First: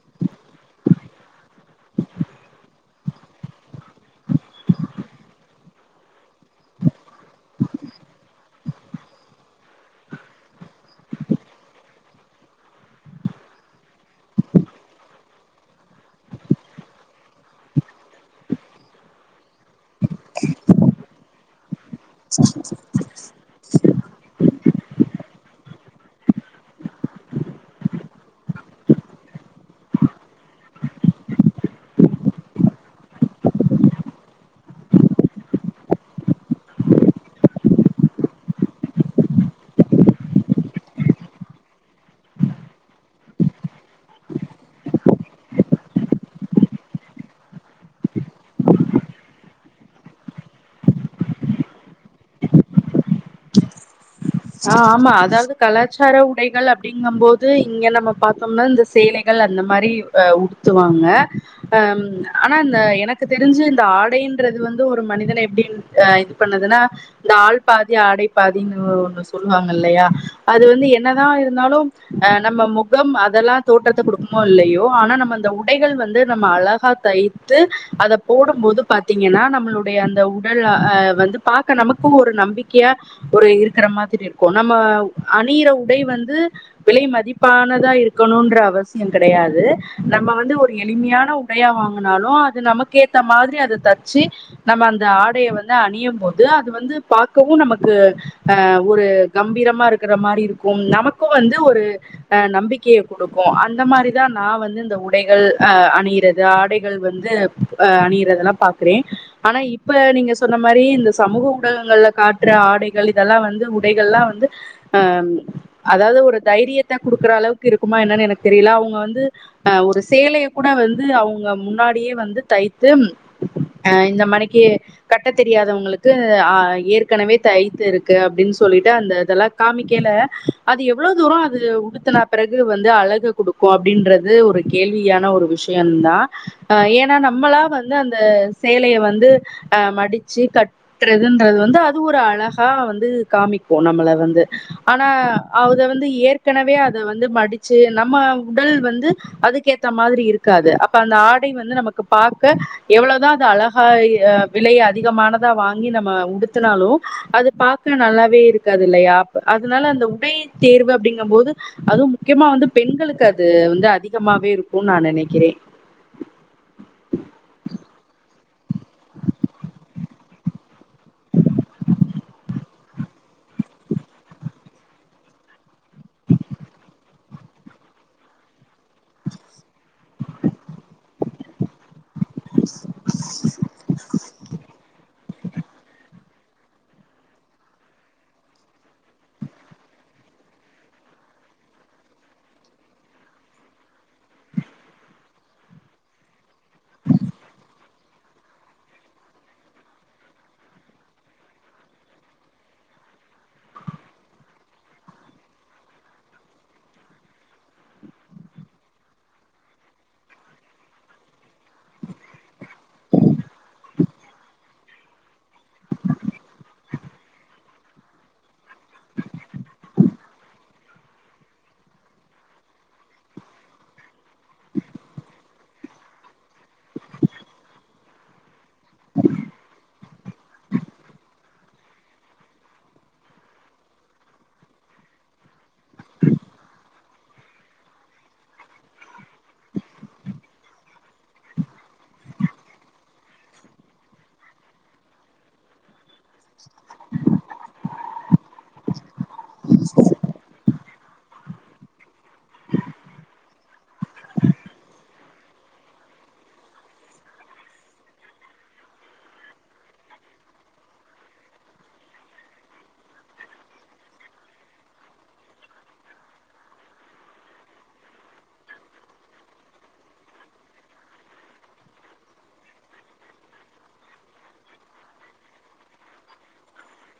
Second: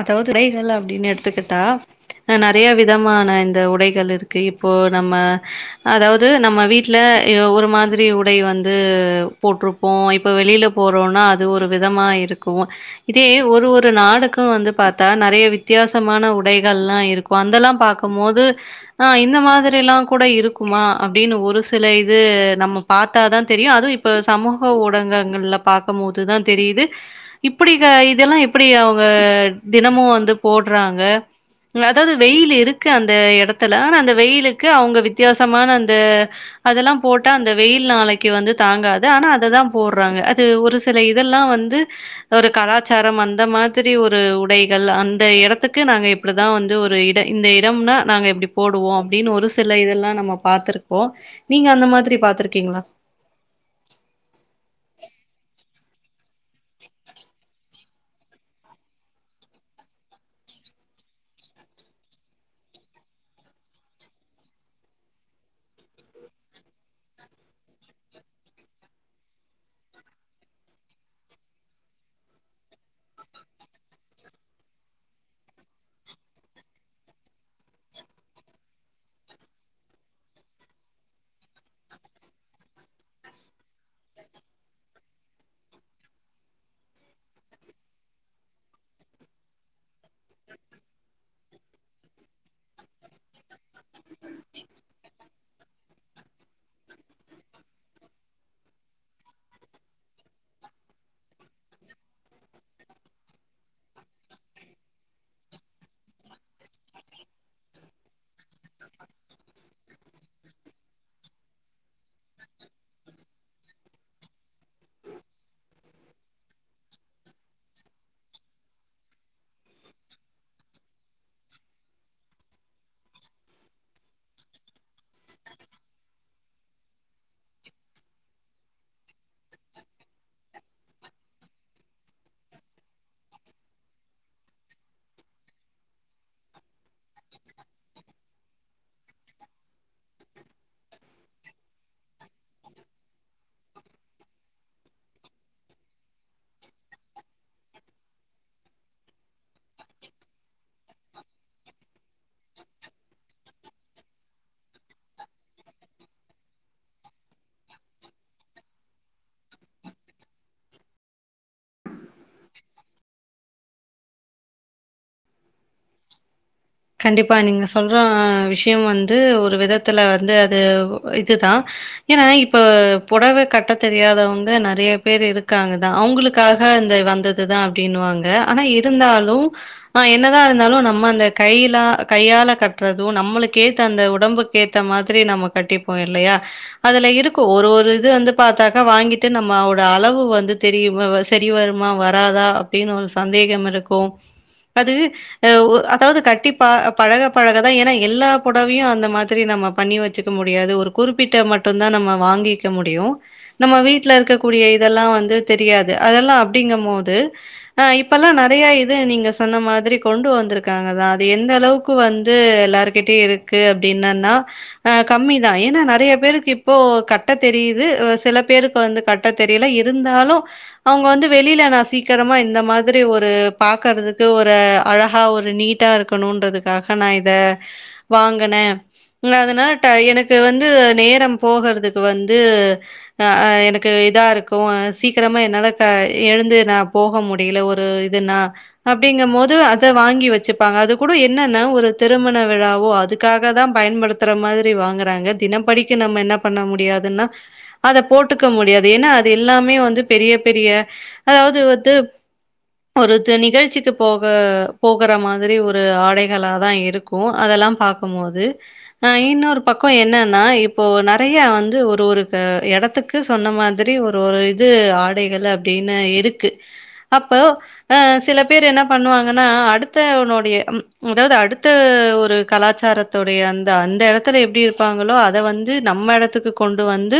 அதாவது உடைகள் அப்படின்னு எடுத்துக்கிட்டாஹ நிறைய விதமான இந்த உடைகள் இருக்கு இப்போ நம்ம அதாவது நம்ம வீட்டுல ஒரு மாதிரி உடை வந்து போட்டிருப்போம் இப்போ வெளியில போறோம்னா அது ஒரு விதமா இருக்கும் இதே ஒரு ஒரு நாடுக்கு வந்து பார்த்தா நிறைய வித்தியாசமான உடைகள் எல்லாம் இருக்கும் அதந்தெல்லாம் பார்கக்கும்போது ஆஹ் இந்த மாதிர எல்லாம் கூட இருக்குமா அப்படின்னு ஒரு சில இது நம்ம பார்த்தாதான் தெரியும் அதுவும் இப்ப சமூக ஊடகங்கள் பார்க்கும் மோதுதான் தெரியுது இப்படி இதெல்லாம் எப்டி அவங்க தினமும் வந்து போடுறாங்க அதாவது வெயில் இருக்கு அந்த இடத்துல ஆனா அந்த வெயிலுக்கு அவங்க வித்தியாசமான அந்த அதெல்லாம் போட்டா அந்த வெயில் நாளைக்கு வந்து தாங்காது ஆனா அததான் போடுறாங்க அது ஒரு சில இதெல்லாம் வந்து ஒரு கலாச்சாரம் அந்த மாதிரி மாதிரி ஒரு உடைகள் அந்த இடத்துக்கு நாங்க இப்படிதான் வந்து ஒரு இடம் இந்த இடம்னா நாங்க எப்படி போடுவோம் அப்படின்னு ஒரு சில இதெல்லாம் நம்ம பாத்துிருக்கோம் நீங்க அந்த மாதிரி பாத்துிருக்கீங்களா ஆஹ் ஆமா அதாவது கலாச்சார உடைகள் அப்படிங்க போது இங்க நம்ம பார்த்தோம்னா இந்த சேலைகள் அந்த மாதிரி அஹ் உடுத்துவாங்க அஹ் ஆனா இந்த எனக்கு தெரிஞ்சு இந்த ஆடைன்றது வந்து ஒரு மனிதனை எப்படி அஹ் இது பண்ணுதுன்னா இந்த ஆள் பாதி அடைப்பாதன்னனு ஒண்ண சொல்லுவாங்க இல்லையா அது வந்து என்னதான் இருந்தாலும் அஹ் நம்ம முகம் அதெல்லாம் தோட்டத்தை குடுக்குமோ இல்லையோ ஆனா நம்ம அந்த உடைகள் வந்து நம்ம அழகா தைத்துு அதை போடும் போோது பாார்த்தீங்கன்னா நம்மளுடைய அந்த உடல் அஹ் வந்து பார்க்க நமக்கும் ஒரு நம்பிக்கை ஒரு இருக்கிற மாதிரி இருக்கும் நம்ம அணிற உடை வந்து விலை மதிப்பானதா இருக்கணும்ன்ற அவசியம் கிடையாது நம்ம வந்து ஒரு எளிமையான உடையா வாங்கினாலும் அது நமக்க ஏத்த மாதிரி அதை தச்சு நம்ம அந்த ஆடையை வந்து அணியும் போோது அது வந்து பா நமக்கு அஹ ஒரு கம்பீரமா இருக்கிற மாதிரி இருக்கும் நமக்கும் வந்து ஒரு அஹ நம்பிக்கையை கொடுக்கும் அந்த மாதிரிதான் நான் வந்து இந்த உடைகள் அஹ் அணியறது ஆடைகள் வந்து அணியறத எல்லாம் பாக்குறேன் ஆனா இப்ப நீங்க சொன்ன மாதிரி இந்த சமூக ஊடகங்கள்ல காற்று ஆடைகள் இதெல்லாம் வந்து உடைகள்லாம் வந்து அஹ் அதாவது ஒரு தைரியத்தை கொடுக்குற அளவுக்கு இருக்குமா என்னு எனக்கு தெரியல அவங்க வந்து அஹ் ஒரு சேலைய கூட வந்து அவங்க முன்னாடியே வந்து தைத்து அஹ் இந்த மனைக்கு கட்ட தெரியாதவங்களுக்கு அஹ்ற்க ஏற்கனவே தைத்து இருக்கு அப்படின்னு சொல்லிட்டு அந்த இதெல்லாம் காமிக்கல அது எவ்வளவு தூரம் அது உடுத்தன பிறகு வந்து அழக கொடுக்கும் அப்படின்றது ஒரு கேள்வியான ஒரு விஷயம் தான்ஹ ஏன்னா நம்மளா வந்து அந்த சேலையை வந்து அஹ மடிச்சு கட்டுறதுன்றது வந்து அது ஒரு அழகா வந்து காமிக்கும் நம்மளை வந்து ஆனா அத வந்து ஏற்கனவே அத வந்து மடிச்சு நம்ம உடல் வந்து அதுக்க ஏற்ற மாதிரி இருக்காது அப்ப அந்த ஆடை வந்து நமக்கு பார்க்க எவ்வளவுதான் அது அழகா் விலையை அதிகமானதா வாங்கி நம்ம உ துனாலும் அது பார்க நல்லாவே இருக்காது இல்லையா அதனால அந்த உடை தேர்வு அப்படிங்கும் போது அதுவும் முக்கியமா வந்து பெண்களுக்கு அது வந்து அதிகமாவே இருக்கும்னு நான் நினைக்கிறேன் கண்டிப்பா நீங்க சொல்ற விஷ அப்பும் வந்து ஒரு விதத்தில் வந்து அது இதுதான் ஏன்னா இப்ப புடவை கட்ட தெரியாதவங்க நிறைய பேர் இருக்காங்கதான் அவங்களுக்காக இந்த வந்ததுதான் அப்படின்வாங்க ஆனா இருந்தாலும் ஆஹ் என்னதான் இருந்தாலும் நம்ம அந்த கையிலா கையால கட்டுறது நம்மளுக்கு ஏத்த அந்த உடம்புக்கு ஏத்த மாதிரி நம்ம கட்டிப்போ இல்லையா அதுல இருக்கும் ஒரு ஒரு இது வந்து பாார்த்தாக்கா வாங்கிட்டு நம்மோட அளவு வந்து தெரிய சரி வருமா வராதா அப்படின்னு ஒரு சந்தேகம் இருக்கும் அது அஹ் அதாவது கட்டி பழக பழகதான் ஏன்னா எல்லா புடவையும் அந்த மாதிரி நம்ம பண்ணி வச்சுக்க முடியாது ஒரு குறிப்பிட்ட மட்டுும் தான் நம்ம வாங்கிக்க முடியும் நம்ம வீட்டுல இருக்கக்கூடிய இதெல்லாம் வந்து தெரியாது அதெல்லாம் அப்படிங்க போோது ஆஹ் இப்பல்லாம் நிறைய இது நீங்க சொன்ன மாதிரி கொண்டு வந்திருக்காங்கான் எந்த அளவுக்கு வந்து எல்லாருக்கிட்டயும் இரு இருக்கு அப்படின்னன்னாஹ கம்மிதான் ஏன்னா நிறைய பேருக்கு இப்போ கட்ட தெரியுது சில பேருக்கு வந்து கட்ட தெரியல இருந்தாலும் அவங்க வந்து வெளியில நான் சீக்கிரமா இந்த மாதிரி ஒரு பாக்குறதுக்கு ஒரு அழகா ஒரு நீட் [unintelligible] இக்கனுன்றதுக்காக நான் இத வாங்கினேன் அதனால எனக்கு வந்து நேரம் போகறதுக்கு வந்து எனக்கு இதா இருக்கும் சீக்கிரமா என்னால எழுந்து நான் போக முடியல ஒரு இதுனா அப்படிங்கும் போோது அத வாங்கி வச்சுப்பாங்க அது கூ என்னன்ன ஒரு திருமண விழாவோ அதுக்காக தான் பயன்படுத்துற மாதிரி வாங்குறாங்க தினப்படிக்கு நம்ம என்ன பண்ண முடியாதுன்னா அத போட்டுக்க முடியாது ஏன்னா அது எல்லாமே வந்து பெரிய பெரிய அதாவது வந்து ஒரு நிகழ்ச்சிக்கு போக போகற மாதிரி ஒரு ஒரு ஆடைகள தான் இருக்கும் அதெல்லாம் பார்க்கபோதுஹ இன்னொரு பக்கம் என்னன்னா இப்போ நிறைய வந்து ஒரு ஒரு இடத்துக்கு சொன்ன மாதிரி ஒரு ஒரு இது ஆடைகள் அப்படின்னு இருக்கு அப்போஹ சில பேர் என்ன பண்ணுவாங்கன்னா அடுத்தவனுடைய அதாவது அடுத்த ஒரு கலாச்சாரத்துடைய அந்த அந்த இடத்துல எப்படி இருப்பாங்களோ அத வந்து நம்ம இடத்துக்கு கொண்டு வந்து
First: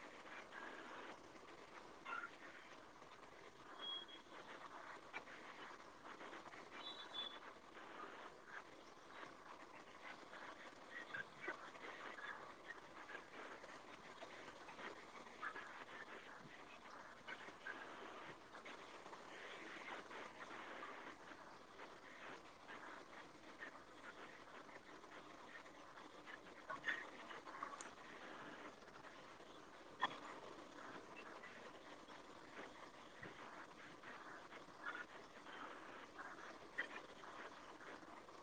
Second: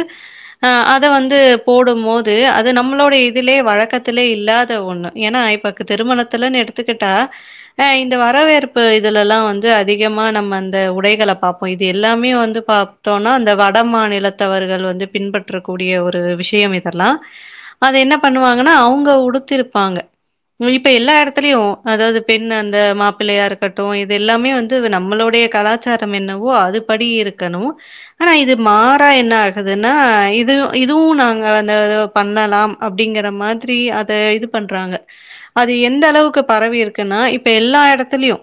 அஹ அத வந்து போடும் போோது அது நம்மளுோடைய இதுிலயே வழக்கத்திலே இல்லாத ஒண்ணும் ஏன்னா இப்ப திருமணத்துலன்னு எடுத்துக்கிட்டாஹ இந்த வரவேற்பு இதுல எல்லாம் வந்து அதிகமா நம்ம அந்த உடைகளை பார்ப்போம் இது எல்லாமே வந்து பார்த்தோம்னா அ வட மாநிலத்தவர்கள் வந்து பின்பற்றக்கூடிய ஒரு விஷயம் இதெல்லாம் அதது என்ன பண்ணுவாங்கன்னா அவங்க உடுத்திருப்பாங்க இப்ப எல்லா இடத்துலயும் அதாவது பெண் அ மாப்பிள்ளையா இருக்கட்டும் இது எல்லாமே வந்து நம்மளுடைய கலாச்சாரம் என்னவோ அதுபடி இருக்கணும் ஆனா இது மாறா என்ன ஆகுதுன்னா இது இதுவும் நாங்க அந்த பண்ணலாம் அப்படிங்கற மாதிரி அத இது பண்றாங்க அது எந்த அளவுக்கு பரவி இருக்குன்னா இப்போ எல்லா இடத்துலயும்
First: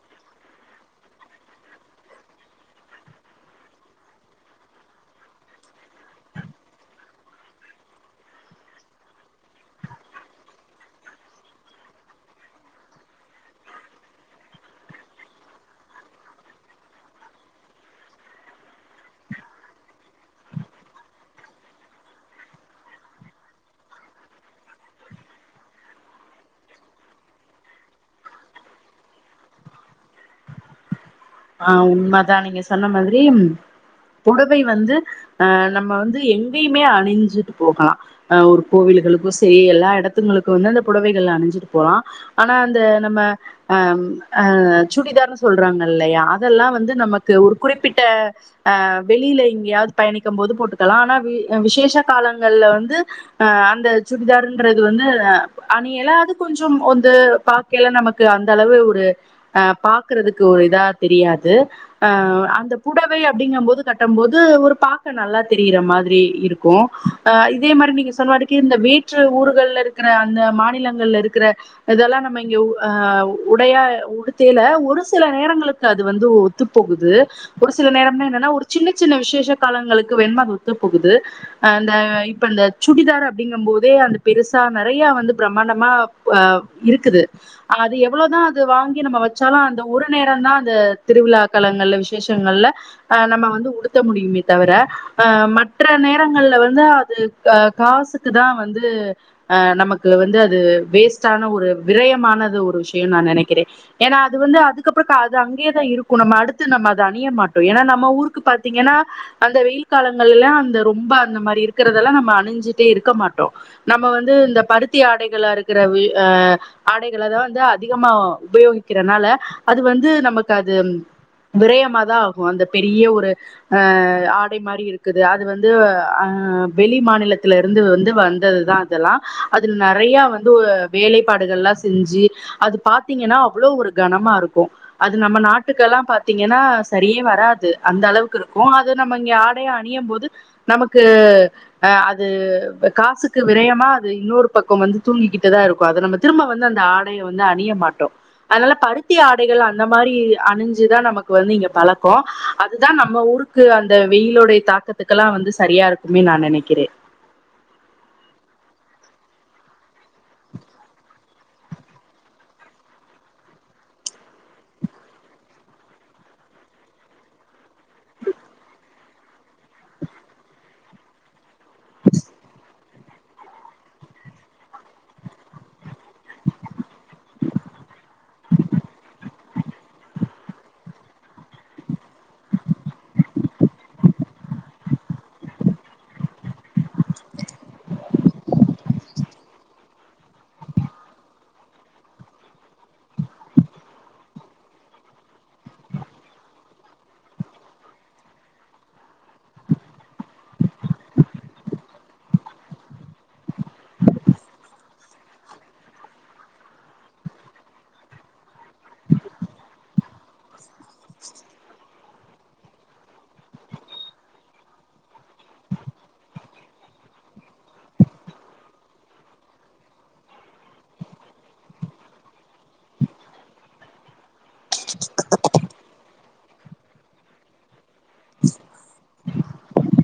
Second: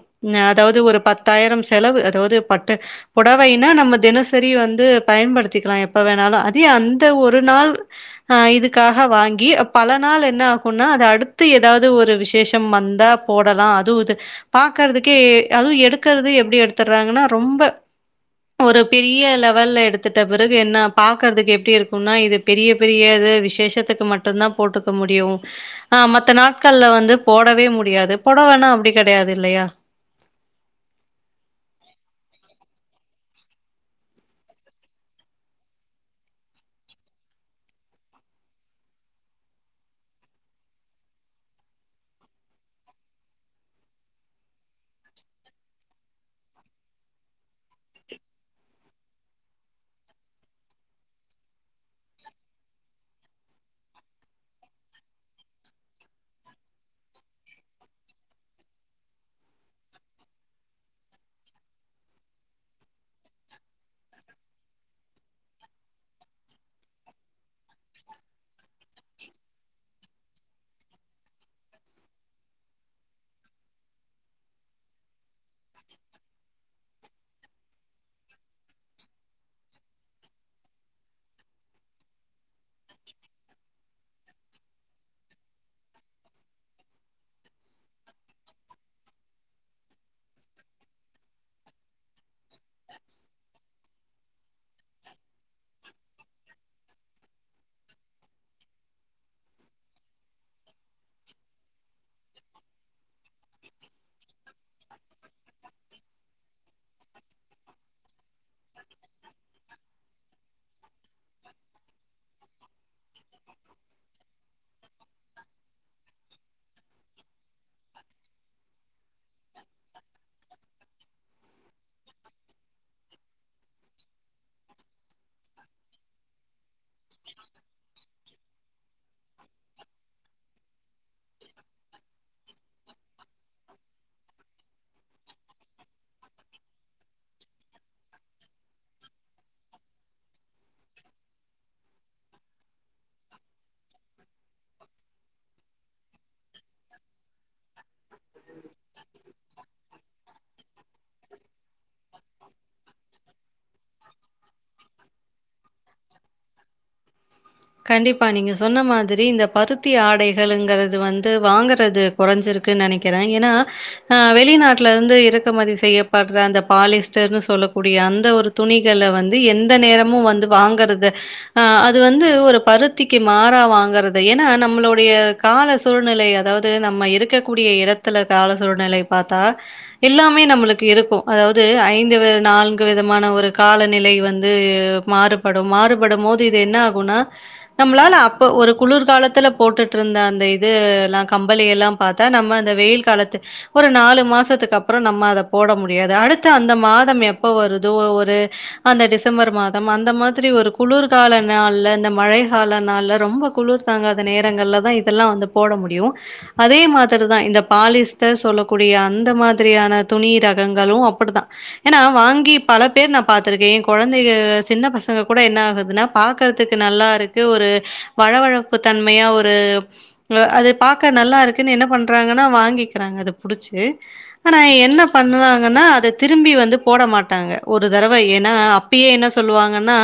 அதாவது ஒரு பத்தாயிரம் செலவு அதாவது பட்டு புடவைனா நம்ம தினசரி வந்து பயன்படுத்திக்கலாம் எப்ப வேணாலும் அந்த ஒரு நாள் ஆஹ் இதுக்காக வாங்கி பல நாள் என்ன ஆகும்னா அதது அடுத்து ஏதாவது ஒரு விசேஷம் வந்தா போடலாம் தூது பாக்கறதுக்கே அதுவும் எடுக்கறிறது எப்படி எடுத்துடுறாங்கன்னா ரொம்ப ஒரு பெரிய லெவல்ல எடுத்துட்ட பிறகு என்ன பாக்கறதுக்கு எப்படி இருக்கும்னா இது பெரிய பெரிய விசேஷத்துக்கு மட்டுும்்தான் போட்டுக்க முடியும் ஆஹ் மத்த நாட்கள்ல வந்து போடவே முடியாது போடவேனா அப்படி கிடையாது இல்லையா ஆஹ் உண்மைாதான் நீங்க சொன்ன மாதிரி புடவை வந்து அஹ் நம்ம வந்து எங்கேயுமே அணிஞ்சுட்டு போகலாம் அஹ் ஒரு கோவில்களுக்கும் சரி எல்லா இடத்துங்களுக்கும் வந்து அந்த புடவைகள்ல அணிஞ்சிட்டு போகலாம் ஆனா அந்த நம்ம அஹ் அஹ் சுடிதார்ன்னனுு சொல்றாங்க இல்லையா அதெல்லாம் வந்து நமக்கு ஒரு குறிப்பிட்டஹ் வெளியில இங்கேயாவது பயணிக்கும் போோது போட்டுக்கலாம் ஆனா விசேஷ காலங்கள்ல வந்து ஆஹ அந்த சுடிதார்ன்றது வந்து அணிய எலது கொஞ்சம் வந்து பாார்கல நமக்கு அந்த அளவு ஒரு அஹ பாாரக்குறதுக்கு ஒரு இதா தெரியாது அஹ் அந்த புடவை அப்படிங்க போோது கட்டும் போோது ஒரு பா்கக்க நல்லா தெரிகிற மாதிரி இருக்கும் அஹ் இதே மாதிரி நீங்க சொன்ன வரைக்கு இந்த வேற்று ஊகள்ல இருக்கிற அந்த மாநிலங்கள்ல இருக்கிற இதெல்லாம் நம்ம இங்க ஆஹ் உடையா உத்தல ஒரு சில நேரங்களுக்கு அது வந்து ஒத்துப்போகுது ஒரு சில நேரம் என்னன்னா ஒரு சின்ன சின்ன விசேஷ காலங்களுக்கு வேணம அது ஒத்துப்போகுது் அந்த இப்ப அ சுடிதார் அப்படிங்க போதே அந்த பெருசா நிறைய வந்து பிரமாண்டமா் இருக்குது அது எவ்வளவுதான் அது வாங்கி நம்ம வச்சாலும் அந்த ஒரு நேரம் தான் திருவிழாக்கலங்கள்ல விசேஷங்கள்லஹ நம்ம வந்து உடுத்த முடியுமே தவிரஹ மற்ற நேரங்கள்ல வந்து அது காசுக்கு தான் வந்துஹ நமக்கு வந்து அது வேஸ்டான ஒரு விரயமானது ஒரு விஷயம் நான் நினைக்கிறேன் ஏா அது வந்து அதுக்கப்புற து அங்கதான் இருக்கும் நம்ம அடுத்து நம்ம அதை அணிய மாட்டோம் ஏன்னா நம்ம ஊருக்கு பாார்த்தீங்கன்னா அந்த வெயில் காலங்கள் எல்லாம் அந்த ரொம்ப அந்த மாதிரி இருக்கிறதெல்லாம் நம்ம அணிஞ்சுிட்டே இருக்க மாட்டோம் நம்ம வந்து இந்த பருத்தி ஆடைகள இருக்கிற ஆடைக தான் வந்து அதிகமா உபயோகிக்கனால அது வந்து ந்து நமக்கு அது விரயமாதான் ஆகும் அந்த பெரிய ஒரு அஹ் ஆடை மாதிரி இருக்குது அது வந்து அஹ் வெளி மாநிலத்தில இருந்து வந்து வந்ததுதான் அதெல்லாம் அதுல நிறைய வந்து வேலைப்பாடுகள் எல்லாம் செஞ்சு அது பாத்தீங்கன்னா அவ்வளவு ஒரு கனமா இருக்கும் அது நம்ம நாட்டுக்கெல்லாம் பாார்த்தீங்கன்னா சரியே வராது அந்த அளவுக்கு இருக்கும் அது நம்ம இங்க ஆடையை அணியும் போோது நமக்கு அஹ அது காசுக்கு விரயமா அது இன்னொரு பக்கம் வந்து தூங்கிக்கிட்டுதான் இருக்கும் அதை நம்ம திரும்ப வந்து அந்த ஆடையை வந்து அணிய மாட்டோம் அதனால பருத்தி ஆடைகள் அந்த மாதிரி அணிஞ்சுதான் நமக்கு வந்து இங்க பழக்கம் அதுதான் நம்ம ஊருக்கு அந்த வெயிலுடைய தாக்கத்துக்கெல்லாம் வந்து சரியா இருக்குமேு நான் நினைக்கிறேன் கண்டிப்பா நீங்க சொன்ன மாதிரி இந்த பருத்தி ஆடைகள்ங்கிறது வந்து வாங்குறது குறைஞ்சிருக்குன்னு நினைக்கிறேன் ஏன்னா அஹ் வெளிநாட்டுல இருந்து இறக்குமதி செய்யப்படுற அந்த பாலிஸ்டர்னு சொல்லக்கூடிய அந்த ஒரு துணிகளை வந்து எந்த நேரமும் வந்து வாங்குறத அஹ் அது வந்து வந்து ஒரு பருத்திக்கு மாறா வாங்கிறது என நம்மளுடைய கால சூழ்நிலை அதாவது நம்ம இருக்கக்கூடிய இடத்துல கால சூழ்நிலை பார்த்து தா எல்லாமே நம்மளுக்கு இருக்கும் அதாவது ஐந்து நான்கு விதமான ஒரு காலநிலை வந்து மாறுபடும் மாறுபடும் போது இது என்ன நம்மளால அப்ப ஒரு குளிர்காலத்துல போட்டுட்டு இருந்த அந்த இது எல்லாம் கம்பள எல்லாம் பார்த்தா நம்ம அ வெயில் காலத்து ஒரு நாலு மாசத்துக்கு அப்புறம் நம்ம அத போட முடியாது அடுத்து அந்த மாதம் எப்ப வரு ஒரு அந்த டிசம்பர் மாதம் அந்த மாதிரி ஒரு குளிர்கால மழை கால நாள் ரொம்ப குளிர் தாங்காத நேரங்கள்ல தான் இதெல்லாம் வந்து போட முடியும் அதே மாதிரிதான் இந்த பாலிஸ்டர் சொல்லக்கூடிய அந்த மாதிரியான துணி ரகங்களும் அப்படித்தான் ஏன்னா வாங்கி பல பேர் நான் பா்த்திருக்கேன் குழந்தை சின்ன பசங்க கூட என்ன ஆகுதுன்னா பாக்கறதுக்கு நல்லா இருக்கு ஒரு வழவழப்பு தன்மையா ஒரு அது பாார்க நல்லா இருக்குன்னு என்ன பண்றாங்கன்னா வாங்கிக்கிறாங்க அது புிடிச்சு ஆனா என்ன பண்ணறாங்கன்னா அதை திரும்பி வந்து போட மாட்டாங்க ஒரு தடவை ஏன்னா அப்பயே என்ன சொல்லுவாங்கன்னா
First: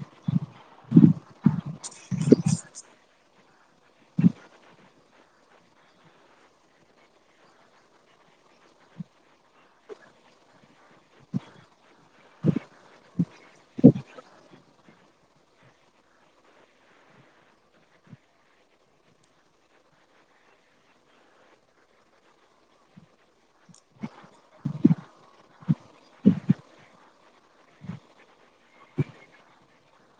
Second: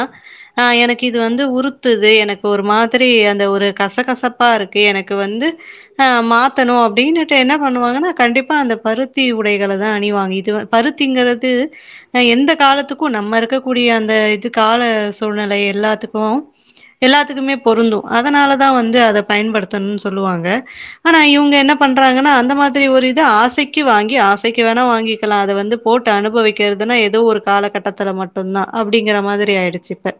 ஆஹ் எனக்கு இது வந்து உறுத்துது எனக்கு ஒரு மாதிரி அந்த ஒரு கசகசப்பா இருக்கு எனக்கு வந்து அஹ மாத்தணும் அப்படின்னுட்டு என்ன பண்ணுவாங்கன்னா கண்டிப்பா அந்த பருத்தி உடைகளை தான் அணிவாங்க இது பருத்திங்கிறது எந்த காலத்துக்கும் நம்ம இருக்கக்கூடிய அந்த இது கால சூழ்நிலை எல்லா க்கும் எல்லாத்துக்குமே பொருந்தும் அதனாலதான் வந்து அத பயன்படுத்தணும்னு சொல்லுவாங்க ஆனா இவங்க என்ன பண்றாங்கன்னா அந்த மாதிரி ஒரு இது ஆசைக்கு வாங்கி ஆசைக்கு வேணா வாங்கிக்கலாம் அதை வந்து போட்டு அனுபவிக்கிறதுன்னா ஏதோ ஒரு காலகட்டத்துல மட்டும்தான் அப்படிங்கிற மாதிரி ஆயிடுச்சுப்ப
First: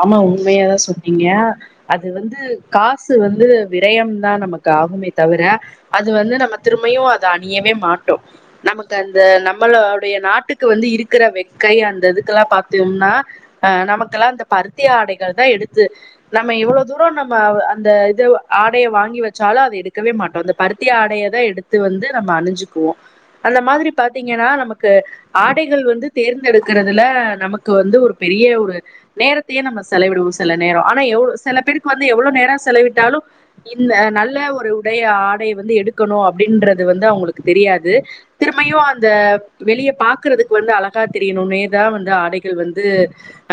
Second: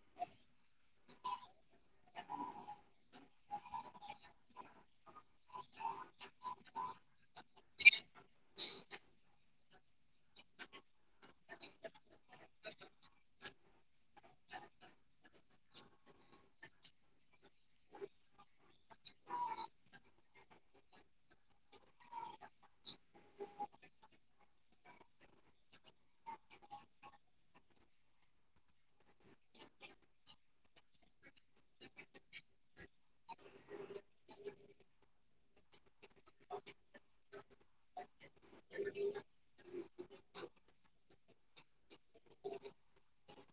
ஆமா உண்மையாதான் சொன்னீங்க அது வந்து காசு வந்து விரயம தான் நமக்கு ஆகுமே தவிர அது வந்து நம்ம திரும்பையும் அதை அணியவே மாட்டோம் நமக்கு அந்த நம்மளோடைய நாட்டுக்கு வந்து இருக்கிற வெக்கை அந்த இதுக்கெல்லாம் பாாரத்தம்னா அஹ் நமக்கெல்லாம் அந்த பருத்திய ஆடைகள் தான் எடுத்து நம்ம எவ்வளோ தூரம் நம்ம அந்த இது ஆடையை வாங்கி வச்சாலும் அதை எடுக்கவே மாட்டோம் அந்த பருத்தியி ஆடைய தான் எடுத்து வந்து நம்ம அணிஞ்சுக்குவோம் அந்த மாதிரி பாாரத்தீங்கன்னா நமக்கு ஆடைகள் வந்து தேர்ந்தெடுக்கிறதுல நமக்கு வந்து ஒரு பெரிய ஒரு நேரத்தை ந செலவிடுவோம் சில நேரம் ஆனா எ சில பேருக்கு வந்து எவ்வளவு நேரம் செலவிட்டாலும் இந்த நல்ல ஒரு உடைைய ஆடைைய வந்து எடுக்கணும் அப்படின்றது வந்து அவங்களுக்கு தெரியாது திரும்மும் அந்த வெளிய பாக்குறதுக்கு வந்து அழகா தெரியணும்னேதான் வந்து ஆடைகள் வந்து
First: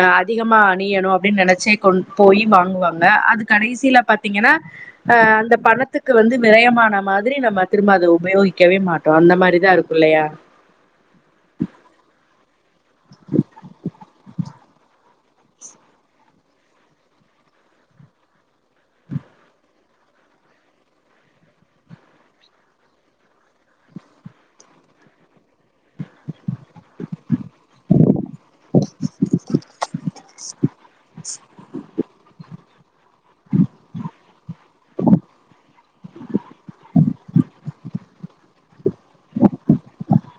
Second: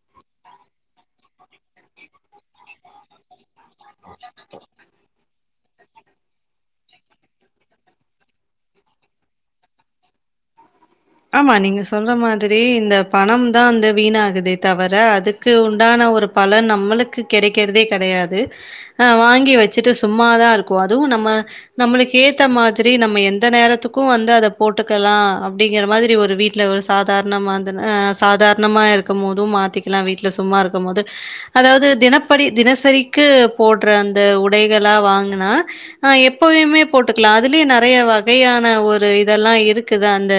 அஹ் அதிகமா பணியணும் அப்படின்னு நினைச்சே கொ போய் வாங்குவாங்க அது கடைசியில பாத்தீங்கன்னா அஹ் அந்த பணத்துக்கு வந்து விரயமான மாதிரி நம்ம திரும்ப அதை உபயோகிக்கவே மாட்டோம் அந்த மாதிரிதான் இருக்கும் இல்லையா ஆமா நீங்க சொல்ற மாதிரி இந்த பணம் தான் வந்து வீணாகுது தவிர அதுக்கு உண்டான ஒரு பலன் நம்மளுக்கு கிடைக்கிறதே கிடையாது ஆஹ் வாங்கி வச் வச்சட்டு சும்மாதான் இருக்கும் அதுவும் நம்ம நம்மளுக்கு ஏத்த மாதிரி நம்ம எந்த நேரத்துக்கும் வந்து அத போட்டுக்கலாம் அப்படிங்கற மாதிரி ஒரு வீட்டுல ஒரு சாதாரணமாந்த் சாதாரணமா இருக்கும் போதும் மாத்திக்கலாம் வீட்டுல சும்மா இருக்கும் போது அதாவது தினப்படி தினசரிக்கு போடுற அந்த உடைகளா வாங்கினா அஹ எப்பவுுமே போட்டுக்கலாம் அதுலயே நிறைய வகையான ஒரு இதெல்லாம் இருக்குத அந்த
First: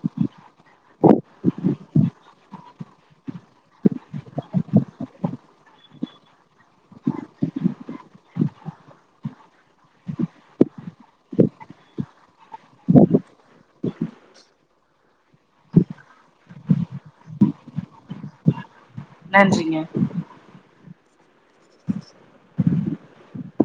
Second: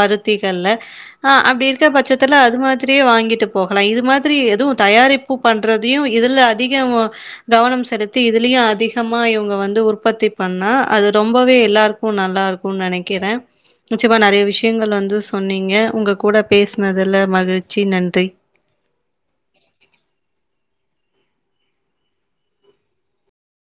பருத்திகள்ல ஆஹ் அப்படி இருக்க பட்சத்துல அது மாதிரியே வாங்கிட்டு போகலாம் இது மாதிரி எதுவும் தயாரிப்பு பண்றதையும் இதுல அதிகம் கவனம் செலுத்தி இதுலயும் அதிகமா இவங்க வந்து உற்பத்தி பண்ணா அது ரொம்பவே எல்லாருக்கும் நல்லா இருக்கும்ு நினைக்கிறேன் நிச்சயமா நிறைய விஷயம் விஷயங்கள் வந்து சொன்னீங்க உங்க கூட பேசினதல மகிழ்ச்சி நன்றி நன்றிங்க